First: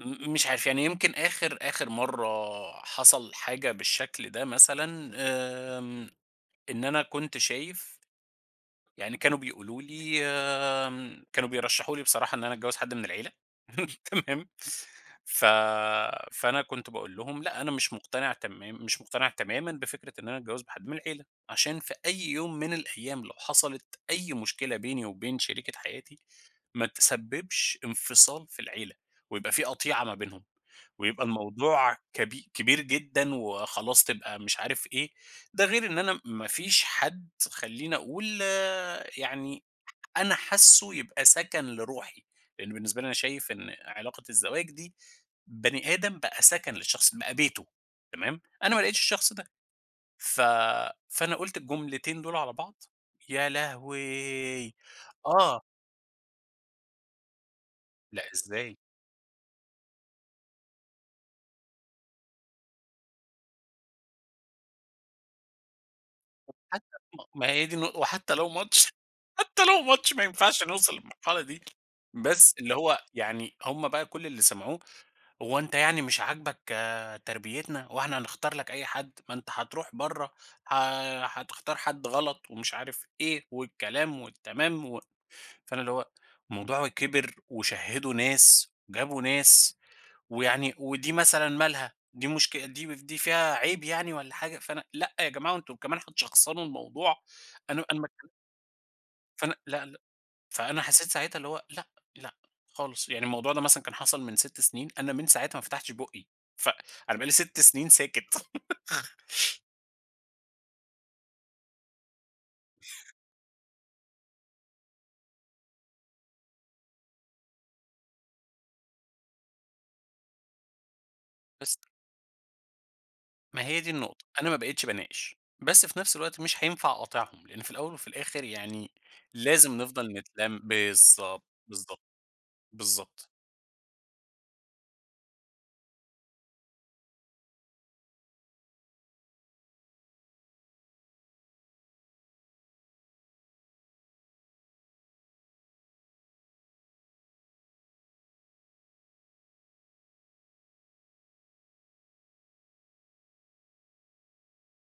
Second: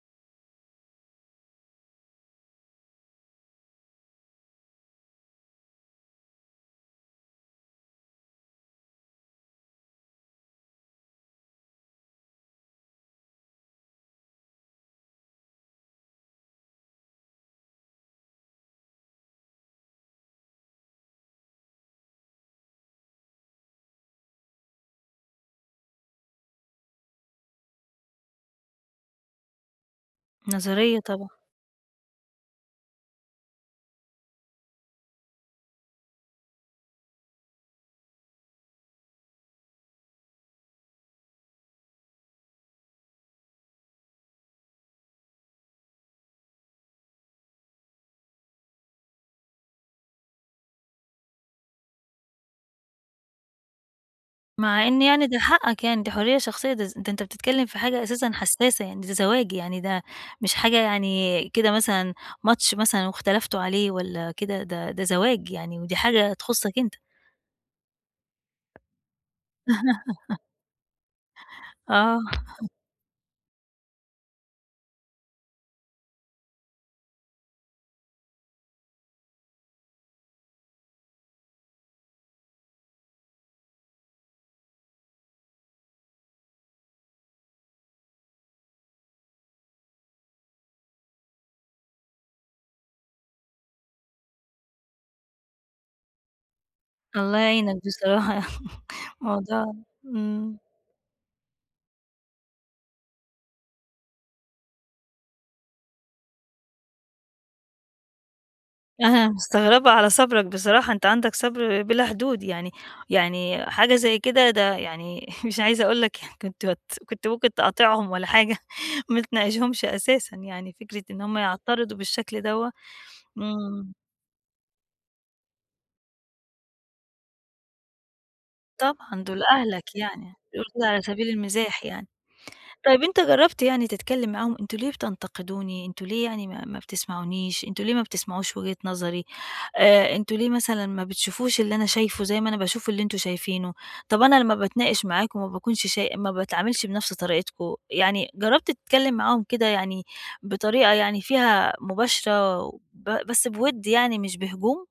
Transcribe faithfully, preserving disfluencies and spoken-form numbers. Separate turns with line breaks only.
م مش عارف يعني يمكن آخر آخر مرّة حصل حاجة بالشكل ده مثلًا، آمم، إن أنا كنت شايف يعني كانوا بيقولوا لي آمم، كانوا بيرشحوا لي بصراحة إن أنا اتجوّز حد من العيلة، تمام؟ ف فأنا كنت باقول لهم لأ أنا مش مقتنع تمام مش مقتنع تمامًا بفكرة إن أنا أتجوّز بحد من العيلة عشان في أي يوم من الأيام لو حصلت أي مشكلة بيني وبين شريكة حياتي، ما تسبّبش انفصال في العيلة، ويبقى في قطيعة ما بينهم
نظرية
ويبقى
طبعًا.
الموضوع كب كبير جدًا، وخلاص تبقى مش عارف إيه، ده غير إن أنا ما فيش حد خلّيني أقول يعني أنا حاسُّه يبقى سَكَن لروحي، لإن بالنسبة لي أنا شايف إن علاقة الزواج دي، بني آدم بقى سَكَن للشخص، بقى بيتُه تمام؟ أنا ما لقيتش الشخص ده، ف فأنا قُلت الجملتين دول على بعض، يا لهوي!
مع إن يعني دي
آه.
حقَّك يعني، دي حرية شخصية ده ز ده أنت بتتكلّم في حاجة
لأ،
أساسًا
ازاي؟
حسّاسة يعني ده زواج، يعني ده مش حاجة يعني كده مثلًا ماتش مثلًا واختلفتوا عليه، والَّا كده، ده ده زواج يعني، ودي حاجة
طَب
تخصَّك
حتى
أنت.
ما ما هي دي النق وحتى لو ماتش حتى لو ماتش ما ينفعش نوصل للمرحلة دي
آه.
بس اللي هو يعني هم بقى كُلّ اللي سمعوه، هو أنت يعني مش عاجبك تربيتنا، هو إحنا هنختار لك أي حد، ما أنت حتروح برّه ح حتختار حد غلَط، ومش عارف إيه والكلام والتمام و فأنا اللي هو الموضوع كِبِر، وشهِّدوا ناس، جابوا ناس، ويعني ودي مثلًا مالها؟ دي مُشك دي مف دي فيها عيب يعني والَّا حاجة، فأنا لأ يا جماعة وأنتم كمان هتشخصنوا الموضوع،
الله يعينك
أنا أنا ما اتكل
بصراحة يعني،
فأنا
موضوع
لأ لأ
إمم.
فأنا حسّيت ساعتها اللي هو لأ، لأ خالص يعني الموضوع ده مثلًا كان حصل من سِتّ سنين أنا من ساعتها ما فتحتش بُقّي فأ أنا بقى لي سِتّ سنين ساكت.
أنا مستغربة على صبرك بصراحة، أنت عندك صبر بلا حدود يعني، يعني حاجة زي كده ده يعني مش عايزة أقول لك يعني كنت بت كنت ممكن تقاطعهم والَّا حاجة، ما تناقشهُمش أساسًا يعني، فكرة إن هم
بس.
يعترضوا بالشكل دَوَّة،
ما هي دي
إمم.
النقطة، أنا ما بقيتش باناقش، بس في نفس الوقت مش حينفع أقاطعهم، لإن في الأول وفي الآخر يعني
طبعًا دول
لازم
أهلك
نفضل
يعني،
نتلَّم
بيقولوا كده على سبيل
بالضبط،
المِزاح
بالضبط،
يعني، طَب أنت
بالضبط.
جرّبت يعني تتكلّم معاهم أنتم ليه بتنتقدوني، أنتم ليه يعني ما ما بتسمعونيش، أنتم ليه ما بتسمعوش وجهة نظري، آآ أنتم ليه مثلًا ما بتشوفوش اللي أنا شايفُه زي ما أنا باشوف اللي أنتم شايفينُه، طَب أنا لمّا باتناقش معاكم ما باكونش شاي ما باتعاملش بنفس طريقتكم، يعني جرّبت تتكلِّم معاهم كده، يعني بطريقة يعني فيها مباشرة و ب بس بوِدّ يعني مش بهجوم؟